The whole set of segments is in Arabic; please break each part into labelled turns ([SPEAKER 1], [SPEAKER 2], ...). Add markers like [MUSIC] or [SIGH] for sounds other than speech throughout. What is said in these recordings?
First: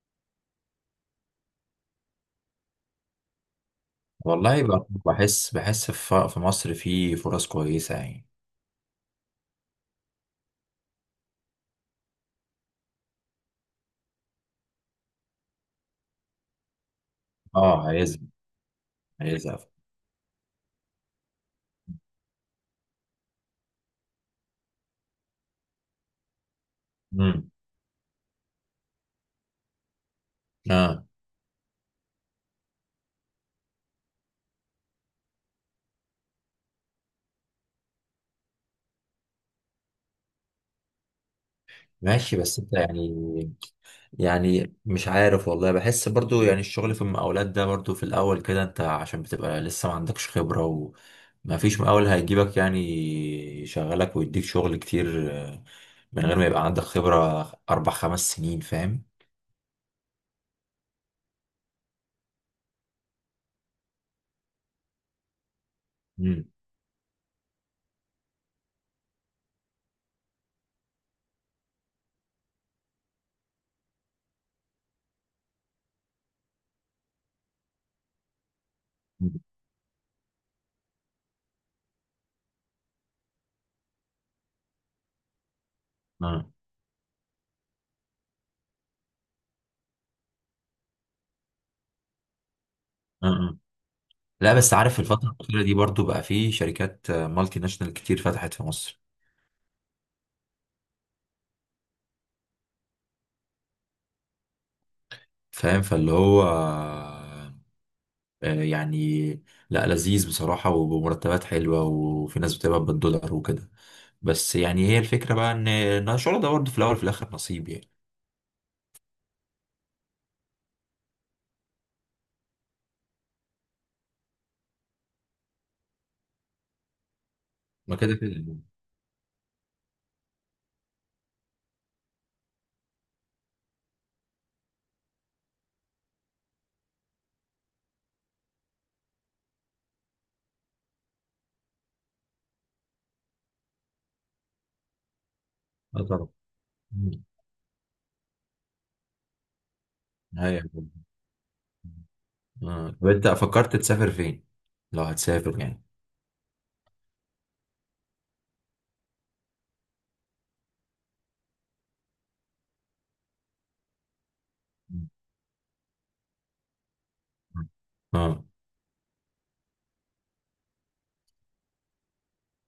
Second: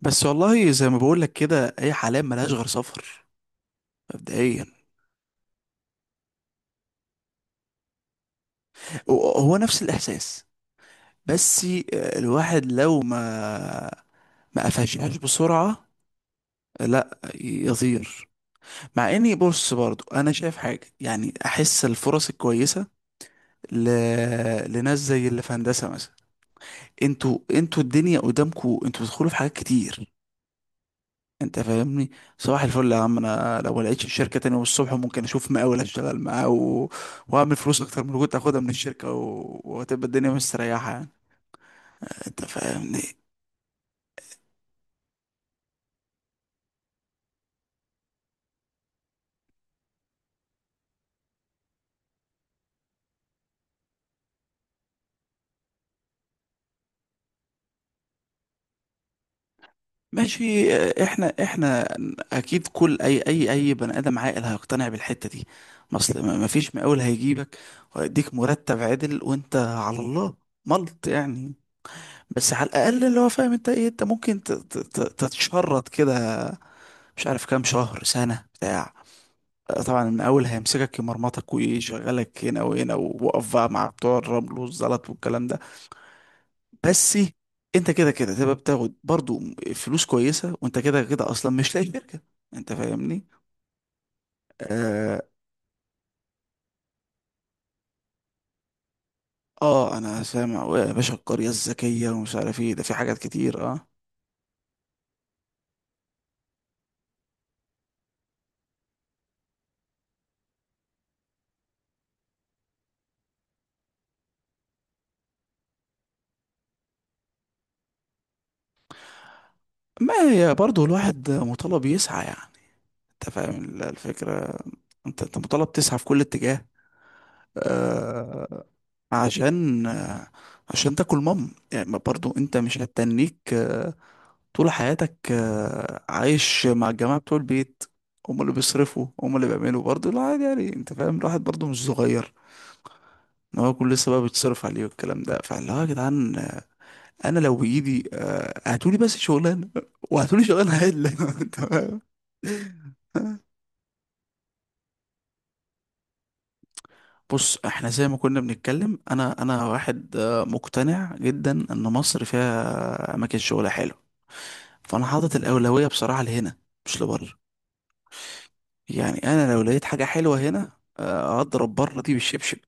[SPEAKER 1] بس والله زي ما بقول لك كده اي حلال ملهاش غير سفر
[SPEAKER 2] والله
[SPEAKER 1] مبدئيا.
[SPEAKER 2] بحس في مصر في فرص كويسة يعني.
[SPEAKER 1] هو نفس الاحساس. بس الواحد لو ما قفشهاش بسرعه لا
[SPEAKER 2] اه. عايز
[SPEAKER 1] يطير. مع اني
[SPEAKER 2] عايز.
[SPEAKER 1] بص برضو انا شايف حاجه، يعني احس الفرص الكويسه ل... لناس زي اللي في هندسه مثلا. انتوا
[SPEAKER 2] امم
[SPEAKER 1] انتوا الدنيا قدامكوا، انتوا بتدخلوا في حاجات كتير.
[SPEAKER 2] اه.
[SPEAKER 1] انت فاهمني؟ صباح الفل يا عم. انا لو ما لقيتش الشركه تاني يوم الصبح ممكن اشوف مقاول اشتغل معاه واعمل فلوس اكتر من اللي كنت اخدها من الشركه، وهتبقى الدنيا مستريحه يعني.
[SPEAKER 2] ماشي،
[SPEAKER 1] انت
[SPEAKER 2] بس انت
[SPEAKER 1] فاهمني؟
[SPEAKER 2] يعني مش عارف، والله بحس برضو يعني الشغل في المقاولات ده برضو في الاول كده، انت عشان بتبقى لسه ما عندكش خبرة وما فيش مقاول هيجيبك يعني يشغلك ويديك شغل كتير. من غير ما يبقى عندك خبرة اربع خمس سنين، فاهم؟
[SPEAKER 1] ماشي. اه، احنا اكيد كل اي بني ادم عاقل هيقتنع بالحته دي. ما اصل ما
[SPEAKER 2] امم
[SPEAKER 1] ما فيش مقاول هيجيبك ويديك مرتب عدل وانت على الله، ملط يعني. بس على الاقل اللي هو فاهم انت ايه، انت ممكن تتشرط كده مش عارف كام شهر سنه بتاع.
[SPEAKER 2] امم،
[SPEAKER 1] طبعا من اول هيمسكك يمرمطك ويشغلك هنا وهنا ووقف بقى مع بتوع الرمل والزلط والكلام ده.
[SPEAKER 2] اه
[SPEAKER 1] بس انت كده كده تبقى بتاخد برضو فلوس كويسه، وانت كده كده اصلا مش لاقي شركه. انت فاهمني؟
[SPEAKER 2] اه آه. لا بس عارف
[SPEAKER 1] اه,
[SPEAKER 2] الفترة الأخيرة دي برضو بقى في شركات مالتي ناشونال كتير فتحت في مصر.
[SPEAKER 1] آه انا سامع يا باشا، القريه الذكيه ومش عارف ايه، ده في حاجات كتير اه.
[SPEAKER 2] فاهم، فاللي هو، يعني لا لذيذ بصراحة وبمرتبات حلوة، وفي ناس بتقبض بالدولار وكده. بس يعني هي الفكرة بقى إن الشغل ده برضه في الأول وفي الآخر نصيب يعني.
[SPEAKER 1] ما هي برضو الواحد مطالب يسعى يعني. انت فاهم الفكره؟ انت مطالب تسعى في كل اتجاه،
[SPEAKER 2] ما كده كده يعني.
[SPEAKER 1] آه، عشان عشان تاكل مام يعني. ما برضو انت مش هتتنيك طول حياتك، عايش مع الجماعة بتوع البيت هم اللي بيصرفوا هم اللي بيعملوا. برضو لا عادي يعني، انت فاهم، الواحد برضو مش صغير ان هو يكون لسه بقى بيتصرف عليه والكلام ده. فاللي هو يا
[SPEAKER 2] اه طبعا.
[SPEAKER 1] جدعان،
[SPEAKER 2] مم.
[SPEAKER 1] انا لو بايدي هاتولي بس شغلانة، وهاتولي
[SPEAKER 2] ايوه.
[SPEAKER 1] شغلانة عدلة [LAUGHS] انت فاهم؟
[SPEAKER 2] اه، طب أنت فكرت تسافر فين؟ لو هتسافر يعني.
[SPEAKER 1] بص احنا زي ما كنا بنتكلم، انا واحد مقتنع جدا ان مصر فيها اماكن شغل حلو. فانا
[SPEAKER 2] مم.
[SPEAKER 1] حاطط الاولويه بصراحه لهنا، مش لبره.
[SPEAKER 2] اه
[SPEAKER 1] يعني انا لو لقيت حاجه حلوه هنا، اضرب بره دي بالشبشب.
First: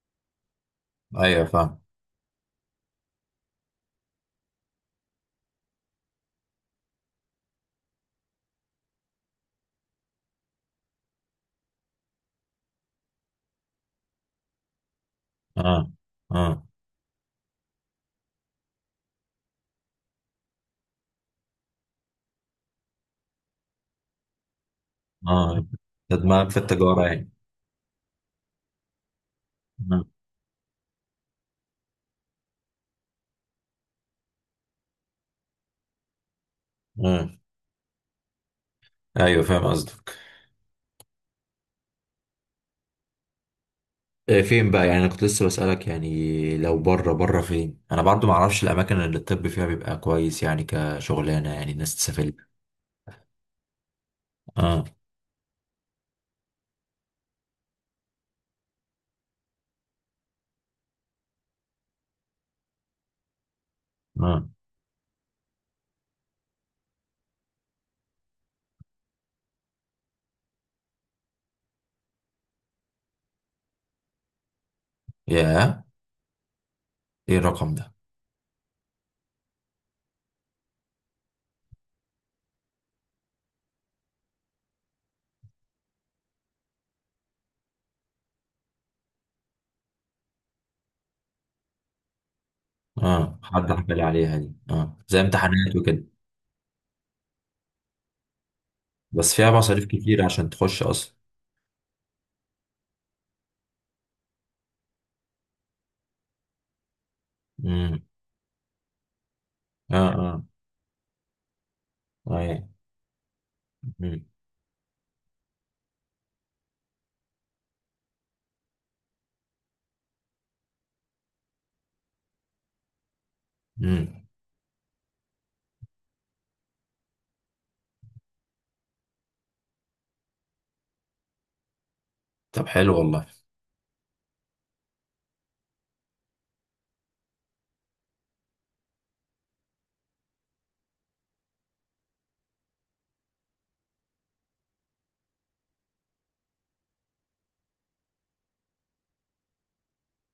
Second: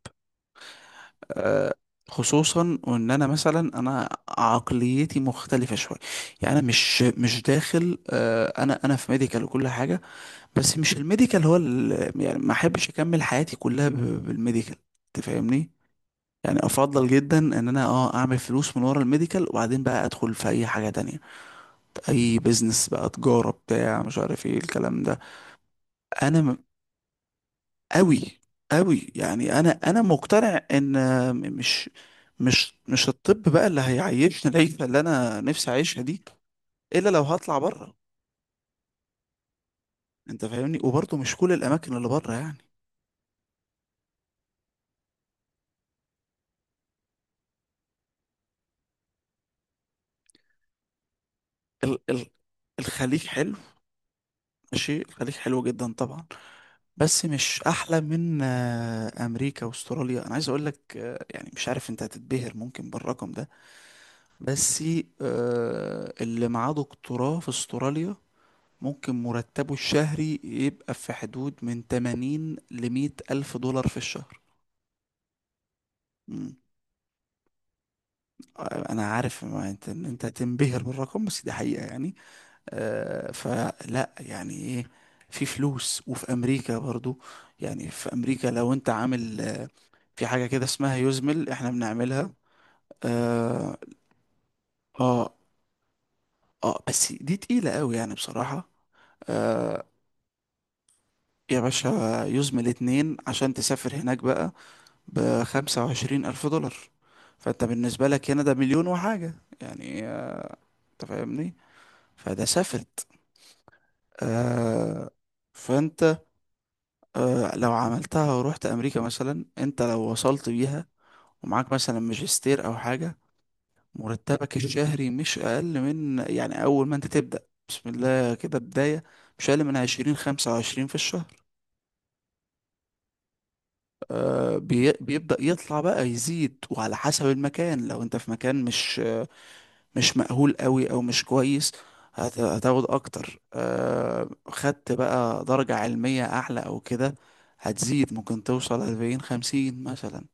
[SPEAKER 2] ايوه
[SPEAKER 1] آه،
[SPEAKER 2] فاهم.
[SPEAKER 1] خصوصا وان انا مثلا انا عقليتي مختلفه شويه. يعني انا مش داخل، انا في ميديكال وكل حاجه. بس مش الميديكال هو يعني ما احبش اكمل حياتي كلها بالميديكال. تفهمني؟
[SPEAKER 2] اه
[SPEAKER 1] يعني
[SPEAKER 2] اه
[SPEAKER 1] افضل جدا ان انا اعمل فلوس من ورا الميديكال، وبعدين بقى ادخل في اي حاجه تانية، اي بيزنس بقى، تجاره بتاع مش عارف ايه الكلام ده.
[SPEAKER 2] اه، ده
[SPEAKER 1] انا
[SPEAKER 2] دماغك في
[SPEAKER 1] م-
[SPEAKER 2] التجارة يعني.
[SPEAKER 1] قوي، قوي يعني. انا
[SPEAKER 2] اه
[SPEAKER 1] مقتنع ان م- مش مش الطب بقى اللي هيعيشني العيشه اللي انا نفسي اعيشها دي، الا لو
[SPEAKER 2] آه.
[SPEAKER 1] هطلع بره.
[SPEAKER 2] ايوه فاهم قصدك.
[SPEAKER 1] انت فاهمني؟ وبرضه مش كل الاماكن اللي بره يعني.
[SPEAKER 2] فين بقى؟ يعني انا كنت لسه بسألك يعني لو بره بره فين، انا برضو ما اعرفش الاماكن اللي الطب فيها بيبقى كويس يعني كشغلانه، يعني الناس
[SPEAKER 1] ال
[SPEAKER 2] تسافر
[SPEAKER 1] ال
[SPEAKER 2] لها.
[SPEAKER 1] الخليج حلو.
[SPEAKER 2] اه
[SPEAKER 1] ماشي، الخليج حلو جدا طبعا، بس مش احلى من امريكا واستراليا. انا عايز اقول لك يعني مش عارف، انت هتتبهر ممكن بالرقم ده،
[SPEAKER 2] اه،
[SPEAKER 1] بس اللي معاه دكتوراه في استراليا ممكن مرتبه الشهري يبقى في حدود من 80 ل 100 الف دولار في الشهر.
[SPEAKER 2] يا،
[SPEAKER 1] مم.
[SPEAKER 2] ايه الرقم ده؟
[SPEAKER 1] انا عارف، ما انت إن انت هتنبهر بالرقم، بس دي حقيقة يعني. فلا يعني ايه، في فلوس. وفي امريكا برضو يعني، في امريكا لو انت عامل في حاجة كده اسمها يوزمل احنا بنعملها.
[SPEAKER 2] اه حد
[SPEAKER 1] اه
[SPEAKER 2] حكى لي عليها دي، زي
[SPEAKER 1] اه,
[SPEAKER 2] امتحانات وكده.
[SPEAKER 1] بس دي تقيلة قوي يعني بصراحة.
[SPEAKER 2] بس فيها مصاريف
[SPEAKER 1] آه
[SPEAKER 2] كتير عشان تخش اصلا.
[SPEAKER 1] يا باشا، يوزمل اتنين عشان تسافر هناك بقى ب25,000 دولار. فانت
[SPEAKER 2] امم.
[SPEAKER 1] بالنسبة لك هنا ده مليون وحاجة
[SPEAKER 2] اه
[SPEAKER 1] يعني.
[SPEAKER 2] اه
[SPEAKER 1] انت فاهمني؟ فده
[SPEAKER 2] ايوه.
[SPEAKER 1] سافرت.
[SPEAKER 2] امم
[SPEAKER 1] آه فانت لو عملتها ورحت أمريكا مثلا، انت لو وصلت بيها ومعاك مثلا ماجستير أو حاجة،
[SPEAKER 2] امم.
[SPEAKER 1] مرتبك الشهري مش أقل من، يعني أول ما أنت تبدأ، بسم الله كده بداية، مش أقل من عشرين خمسة وعشرين في الشهر.
[SPEAKER 2] طب حلو والله.
[SPEAKER 1] بيبدأ يطلع بقى يزيد، وعلى حسب المكان. لو أنت في مكان مش مش مأهول قوي أو مش كويس هتاخد أكتر. خدت بقى درجة علمية أعلى أو كده هتزيد، ممكن توصل أربعين خمسين مثلا.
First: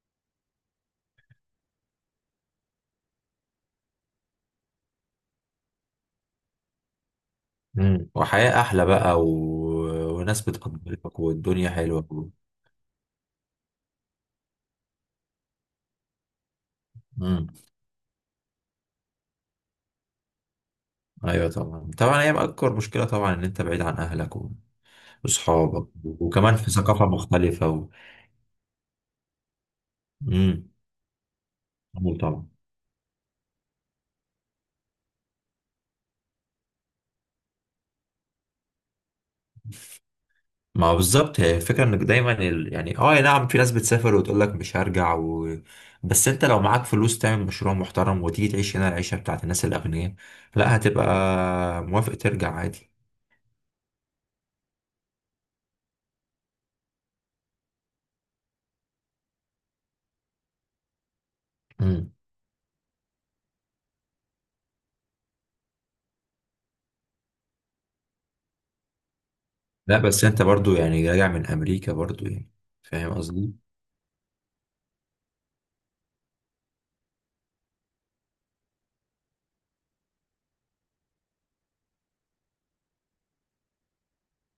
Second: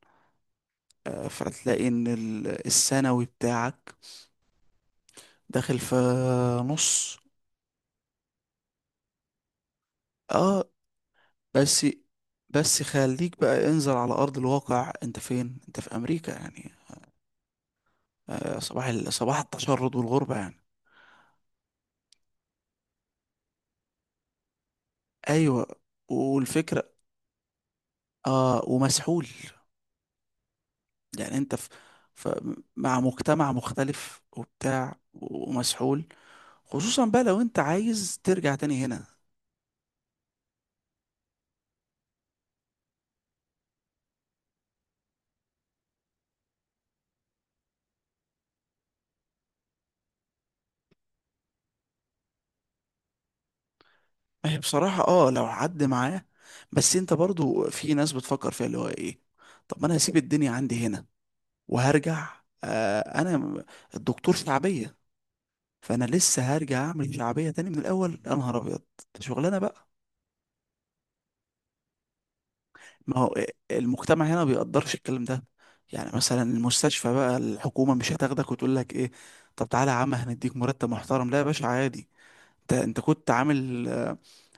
[SPEAKER 1] فتلاقي إن السنوي بتاعك داخل في نص.
[SPEAKER 2] امم، وحياه احلى بقى وناس
[SPEAKER 1] اه.
[SPEAKER 2] بتقدرك والدنيا
[SPEAKER 1] بس
[SPEAKER 2] حلوه.
[SPEAKER 1] بس خليك بقى انزل على أرض الواقع، أنت فين؟ أنت في أمريكا يعني،
[SPEAKER 2] امم.
[SPEAKER 1] صباح صباح التشرد والغربة يعني.
[SPEAKER 2] ايوه طبعا طبعا، هي اكبر مشكله طبعا ان انت بعيد عن اهلك
[SPEAKER 1] أيوة.
[SPEAKER 2] واصحابك، وكمان في
[SPEAKER 1] والفكرة،
[SPEAKER 2] ثقافه مختلفه.
[SPEAKER 1] ومسحول
[SPEAKER 2] امم.
[SPEAKER 1] يعني. أنت في ف-
[SPEAKER 2] طبعا.
[SPEAKER 1] مع مجتمع مختلف وبتاع، ومسحول، خصوصا بقى لو أنت عايز ترجع تاني هنا.
[SPEAKER 2] ما هو بالظبط، هي الفكره انك دايما يعني اه نعم في ناس بتسافر وتقول لك مش هرجع. بس انت لو معاك فلوس تعمل مشروع محترم وتيجي تعيش هنا العيشه بتاعت الناس الاغنياء، لا هتبقى موافق ترجع عادي.
[SPEAKER 1] ما هي بصراحة اه لو حد معاه. بس أنت برضو في ناس بتفكر فيها، اللي هو إيه، طب ما أنا هسيب الدنيا عندي هنا
[SPEAKER 2] امم.
[SPEAKER 1] وهرجع؟ آه أنا م- الدكتور شعبية، فانا لسه هرجع اعمل شعبيه تاني من الاول يا نهار ابيض. ده شغلانه بقى.
[SPEAKER 2] لا بس انت برضو يعني راجع من امريكا برضو يعني، فاهم
[SPEAKER 1] ما هو إيه،
[SPEAKER 2] قصدي.
[SPEAKER 1] المجتمع هنا ما بيقدرش الكلام ده، يعني مثلا المستشفى بقى الحكومه مش هتاخدك وتقول لك ايه، طب تعالى يا عم هنديك مرتب محترم. لا يا باشا عادي، انت كنت عامل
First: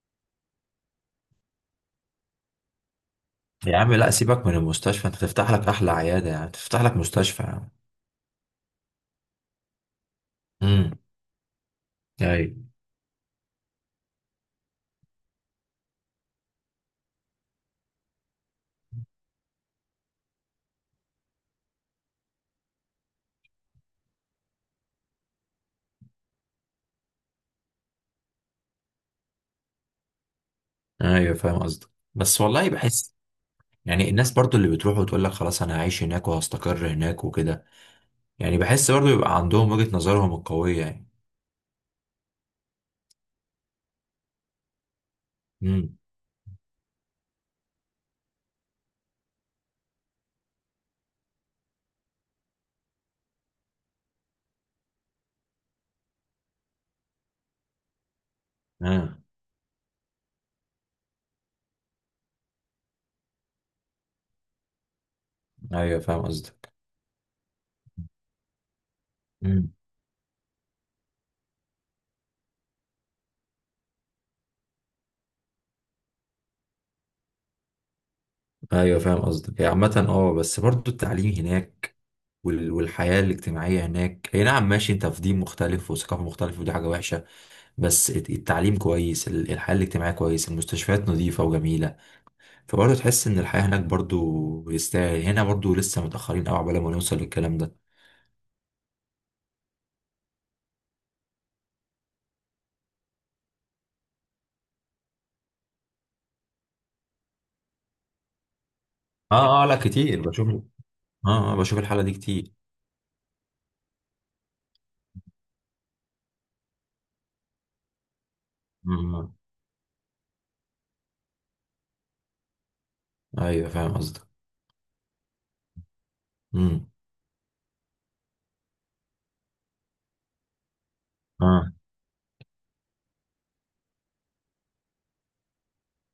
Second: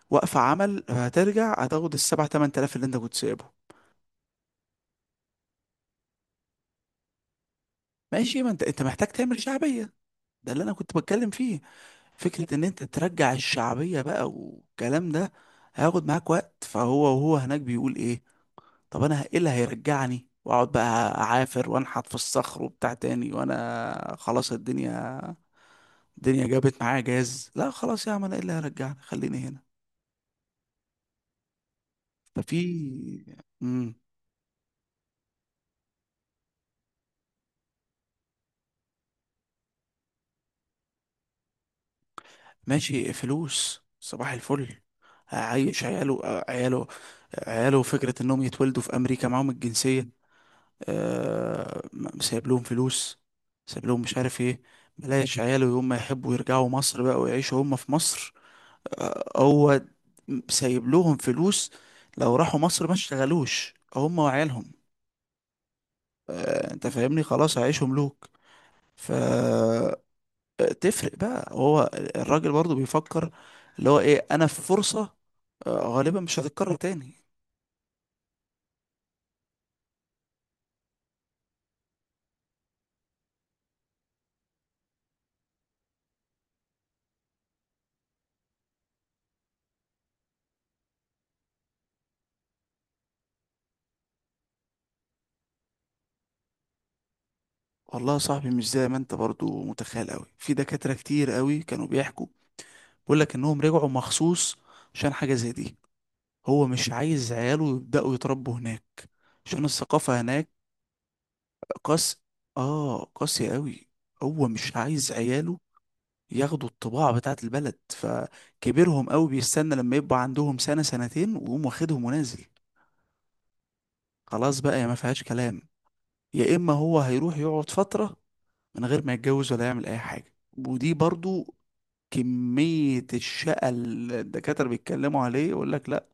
[SPEAKER 1] وقفه عمل، هترجع هتاخد السبع تمن تلاف اللي انت كنت سايبه.
[SPEAKER 2] يا عم لا، سيبك من المستشفى، انت تفتح لك احلى عياده، يعني تفتح لك مستشفى
[SPEAKER 1] ماشي، ما انت محتاج تعمل شعبيه. ده اللي انا كنت
[SPEAKER 2] يعني.
[SPEAKER 1] بتكلم فيه، فكره ان
[SPEAKER 2] ايوه
[SPEAKER 1] انت ترجع الشعبيه بقى والكلام ده هياخد معاك وقت. فهو هناك بيقول ايه، طب انا ايه اللي هيرجعني، واقعد بقى اعافر وانحت في الصخر وبتاع تاني، وانا خلاص الدنيا، الدنيا جابت معايا جاز؟ لا خلاص يا عم، انا ايه اللي هيرجعني، خليني هنا.
[SPEAKER 2] ايوه فاهم قصدك. بس
[SPEAKER 1] ففي
[SPEAKER 2] والله بحس
[SPEAKER 1] امم
[SPEAKER 2] يعني الناس برضو اللي بتروح وتقول لك خلاص انا هعيش هناك وهستقر هناك وكده، يعني بحس برضو يبقى عندهم وجهة نظرهم القوية يعني.
[SPEAKER 1] ماشي، فلوس صباح الفل، هعيش
[SPEAKER 2] امم.
[SPEAKER 1] عياله. عياله عياله فكرة انهم يتولدوا في امريكا معاهم الجنسية. سايب لهم فلوس، سايب لهم مش عارف ايه. بلاش عياله، يوم ما يحبوا يرجعوا مصر بقى ويعيشوا هم في مصر،
[SPEAKER 2] اه
[SPEAKER 1] هو سايب لهم فلوس. لو راحوا مصر ما اشتغلوش هم وعيالهم.
[SPEAKER 2] ايوه فاهم قصدك.
[SPEAKER 1] انت فاهمني، خلاص هيعيشوا ملوك.
[SPEAKER 2] امم.
[SPEAKER 1] فتفرق بقى. هو الراجل برضو بيفكر اللي هو ايه، انا في فرصة آه، غالبا مش هتتكرر تاني.
[SPEAKER 2] ايوه فاهم قصدك. هي عامة اه بس برضو التعليم هناك والحياة الاجتماعية هناك، هي نعم ماشي انت في دين مختلف وثقافة مختلفة ودي حاجة وحشة. بس التعليم كويس، الحياة الاجتماعية كويس، المستشفيات نظيفة وجميلة، فبرضه تحس ان الحياة هناك برضه يستاهل. هنا برضه لسه متأخرين قوي عقبال ما نوصل للكلام ده.
[SPEAKER 1] والله يا صاحبي مش زي ما انت برضو متخيل، قوي في دكاترة كتير قوي كانوا بيحكوا، بيقول لك انهم رجعوا مخصوص عشان حاجة زي دي. هو مش عايز عياله يبدأوا يتربوا هناك
[SPEAKER 2] اه
[SPEAKER 1] عشان
[SPEAKER 2] اه لا،
[SPEAKER 1] الثقافة
[SPEAKER 2] كتير بشوف.
[SPEAKER 1] هناك
[SPEAKER 2] اه اه بشوف الحالة دي
[SPEAKER 1] قاسي.
[SPEAKER 2] كتير.
[SPEAKER 1] اه قاسي قوي. هو مش عايز عياله ياخدوا الطباع بتاعة البلد، فكبرهم قوي
[SPEAKER 2] امم
[SPEAKER 1] بيستنى لما يبقى عندهم سنة سنتين ويقوم واخدهم ونازل.
[SPEAKER 2] ايوه فاهم قصدك.
[SPEAKER 1] خلاص بقى يا ما فيهاش كلام، يا اما
[SPEAKER 2] امم.
[SPEAKER 1] هو هيروح يقعد فترة من غير ما يتجوز ولا يعمل اي حاجة. ودي برضو
[SPEAKER 2] اه
[SPEAKER 1] كمية الشقة اللي الدكاترة بيتكلموا عليه، يقول لك لا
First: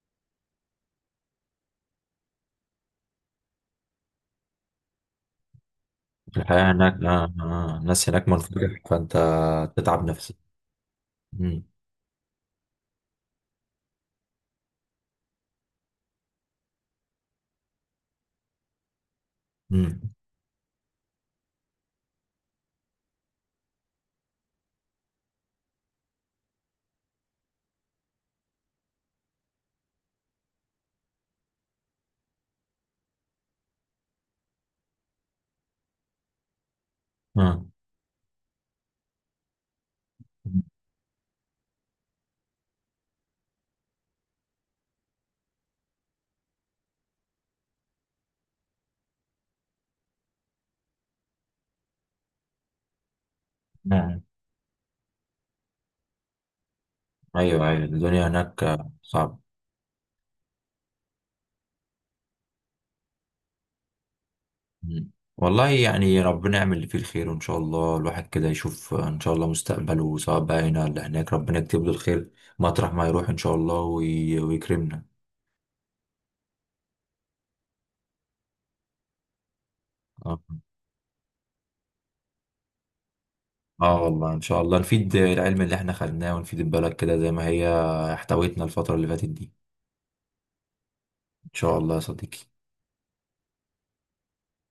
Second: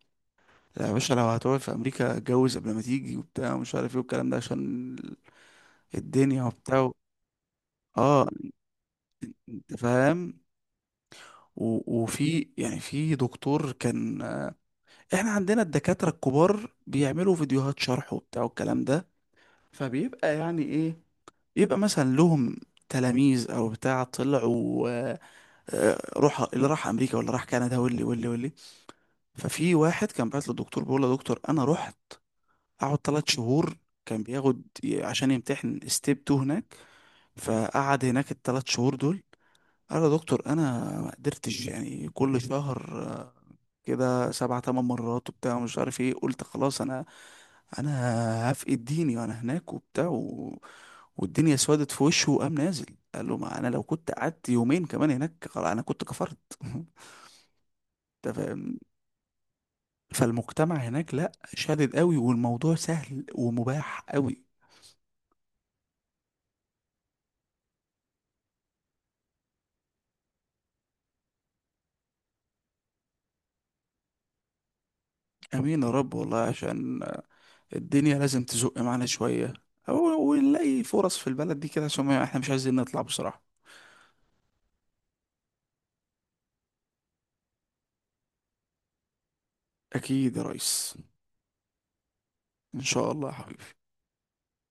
[SPEAKER 1] يا باشا، لو هتقعد في امريكا اتجوز قبل ما تيجي وبتاع ومش عارف ايه والكلام ده، عشان الدنيا
[SPEAKER 2] الحياة
[SPEAKER 1] وبتاع.
[SPEAKER 2] هناك، الناس
[SPEAKER 1] اه
[SPEAKER 2] هناك منفتحة، فانت
[SPEAKER 1] انت
[SPEAKER 2] تتعب نفسك.
[SPEAKER 1] فاهم.
[SPEAKER 2] امم.
[SPEAKER 1] وفي يعني، في دكتور كان، احنا عندنا الدكاترة الكبار بيعملوا فيديوهات شرح وبتاع والكلام ده،
[SPEAKER 2] امم.
[SPEAKER 1] فبيبقى يعني ايه، يبقى مثلا لهم تلاميذ او بتاع طلعوا، روح اللي راح امريكا واللي راح كندا واللي واللي واللي. ففي واحد كان بعت للدكتور بيقول له يا دكتور انا رحت قعد ثلاث شهور، كان بياخد عشان يمتحن ستيب 2 هناك.
[SPEAKER 2] اه
[SPEAKER 1] فقعد هناك ال3 شهور دول، قال يا دكتور انا ما قدرتش يعني. كل شهر كده سبع تمن مرات وبتاع مش عارف ايه، قلت خلاص انا هفقد ديني وانا هناك وبتاع والدنيا سودت في وشه وقام نازل. قال له ما انا لو كنت
[SPEAKER 2] آه.
[SPEAKER 1] قعدت يومين كمان هناك خلاص انا كنت كفرت [LAUGHS]
[SPEAKER 2] ايوه ايوه الدنيا
[SPEAKER 1] انت
[SPEAKER 2] هناك
[SPEAKER 1] فاهم،
[SPEAKER 2] صعبة.
[SPEAKER 1] فالمجتمع هناك لا شادد قوي، والموضوع سهل ومباح قوي.
[SPEAKER 2] مم. والله يعني ربنا يعمل اللي فيه الخير، وان شاء الله الواحد كده يشوف ان شاء الله مستقبله، سواء بقى هنا ولا هناك ربنا يكتب له الخير مطرح ما يروح ان شاء الله ويكرمنا.
[SPEAKER 1] امين يا رب. والله عشان الدنيا لازم تزق معانا شوية أو-
[SPEAKER 2] اه
[SPEAKER 1] ونلاقي فرص في البلد دي كده عشان احنا مش عايزين نطلع بصراحة.
[SPEAKER 2] آه، والله ان شاء الله نفيد العلم اللي احنا خدناه ونفيد البلد كده زي ما هي احتوتنا الفترة اللي فاتت دي.
[SPEAKER 1] أكيد يا ريس.
[SPEAKER 2] ان شاء الله يا صديقي.
[SPEAKER 1] إن شاء الله يا حبيبي.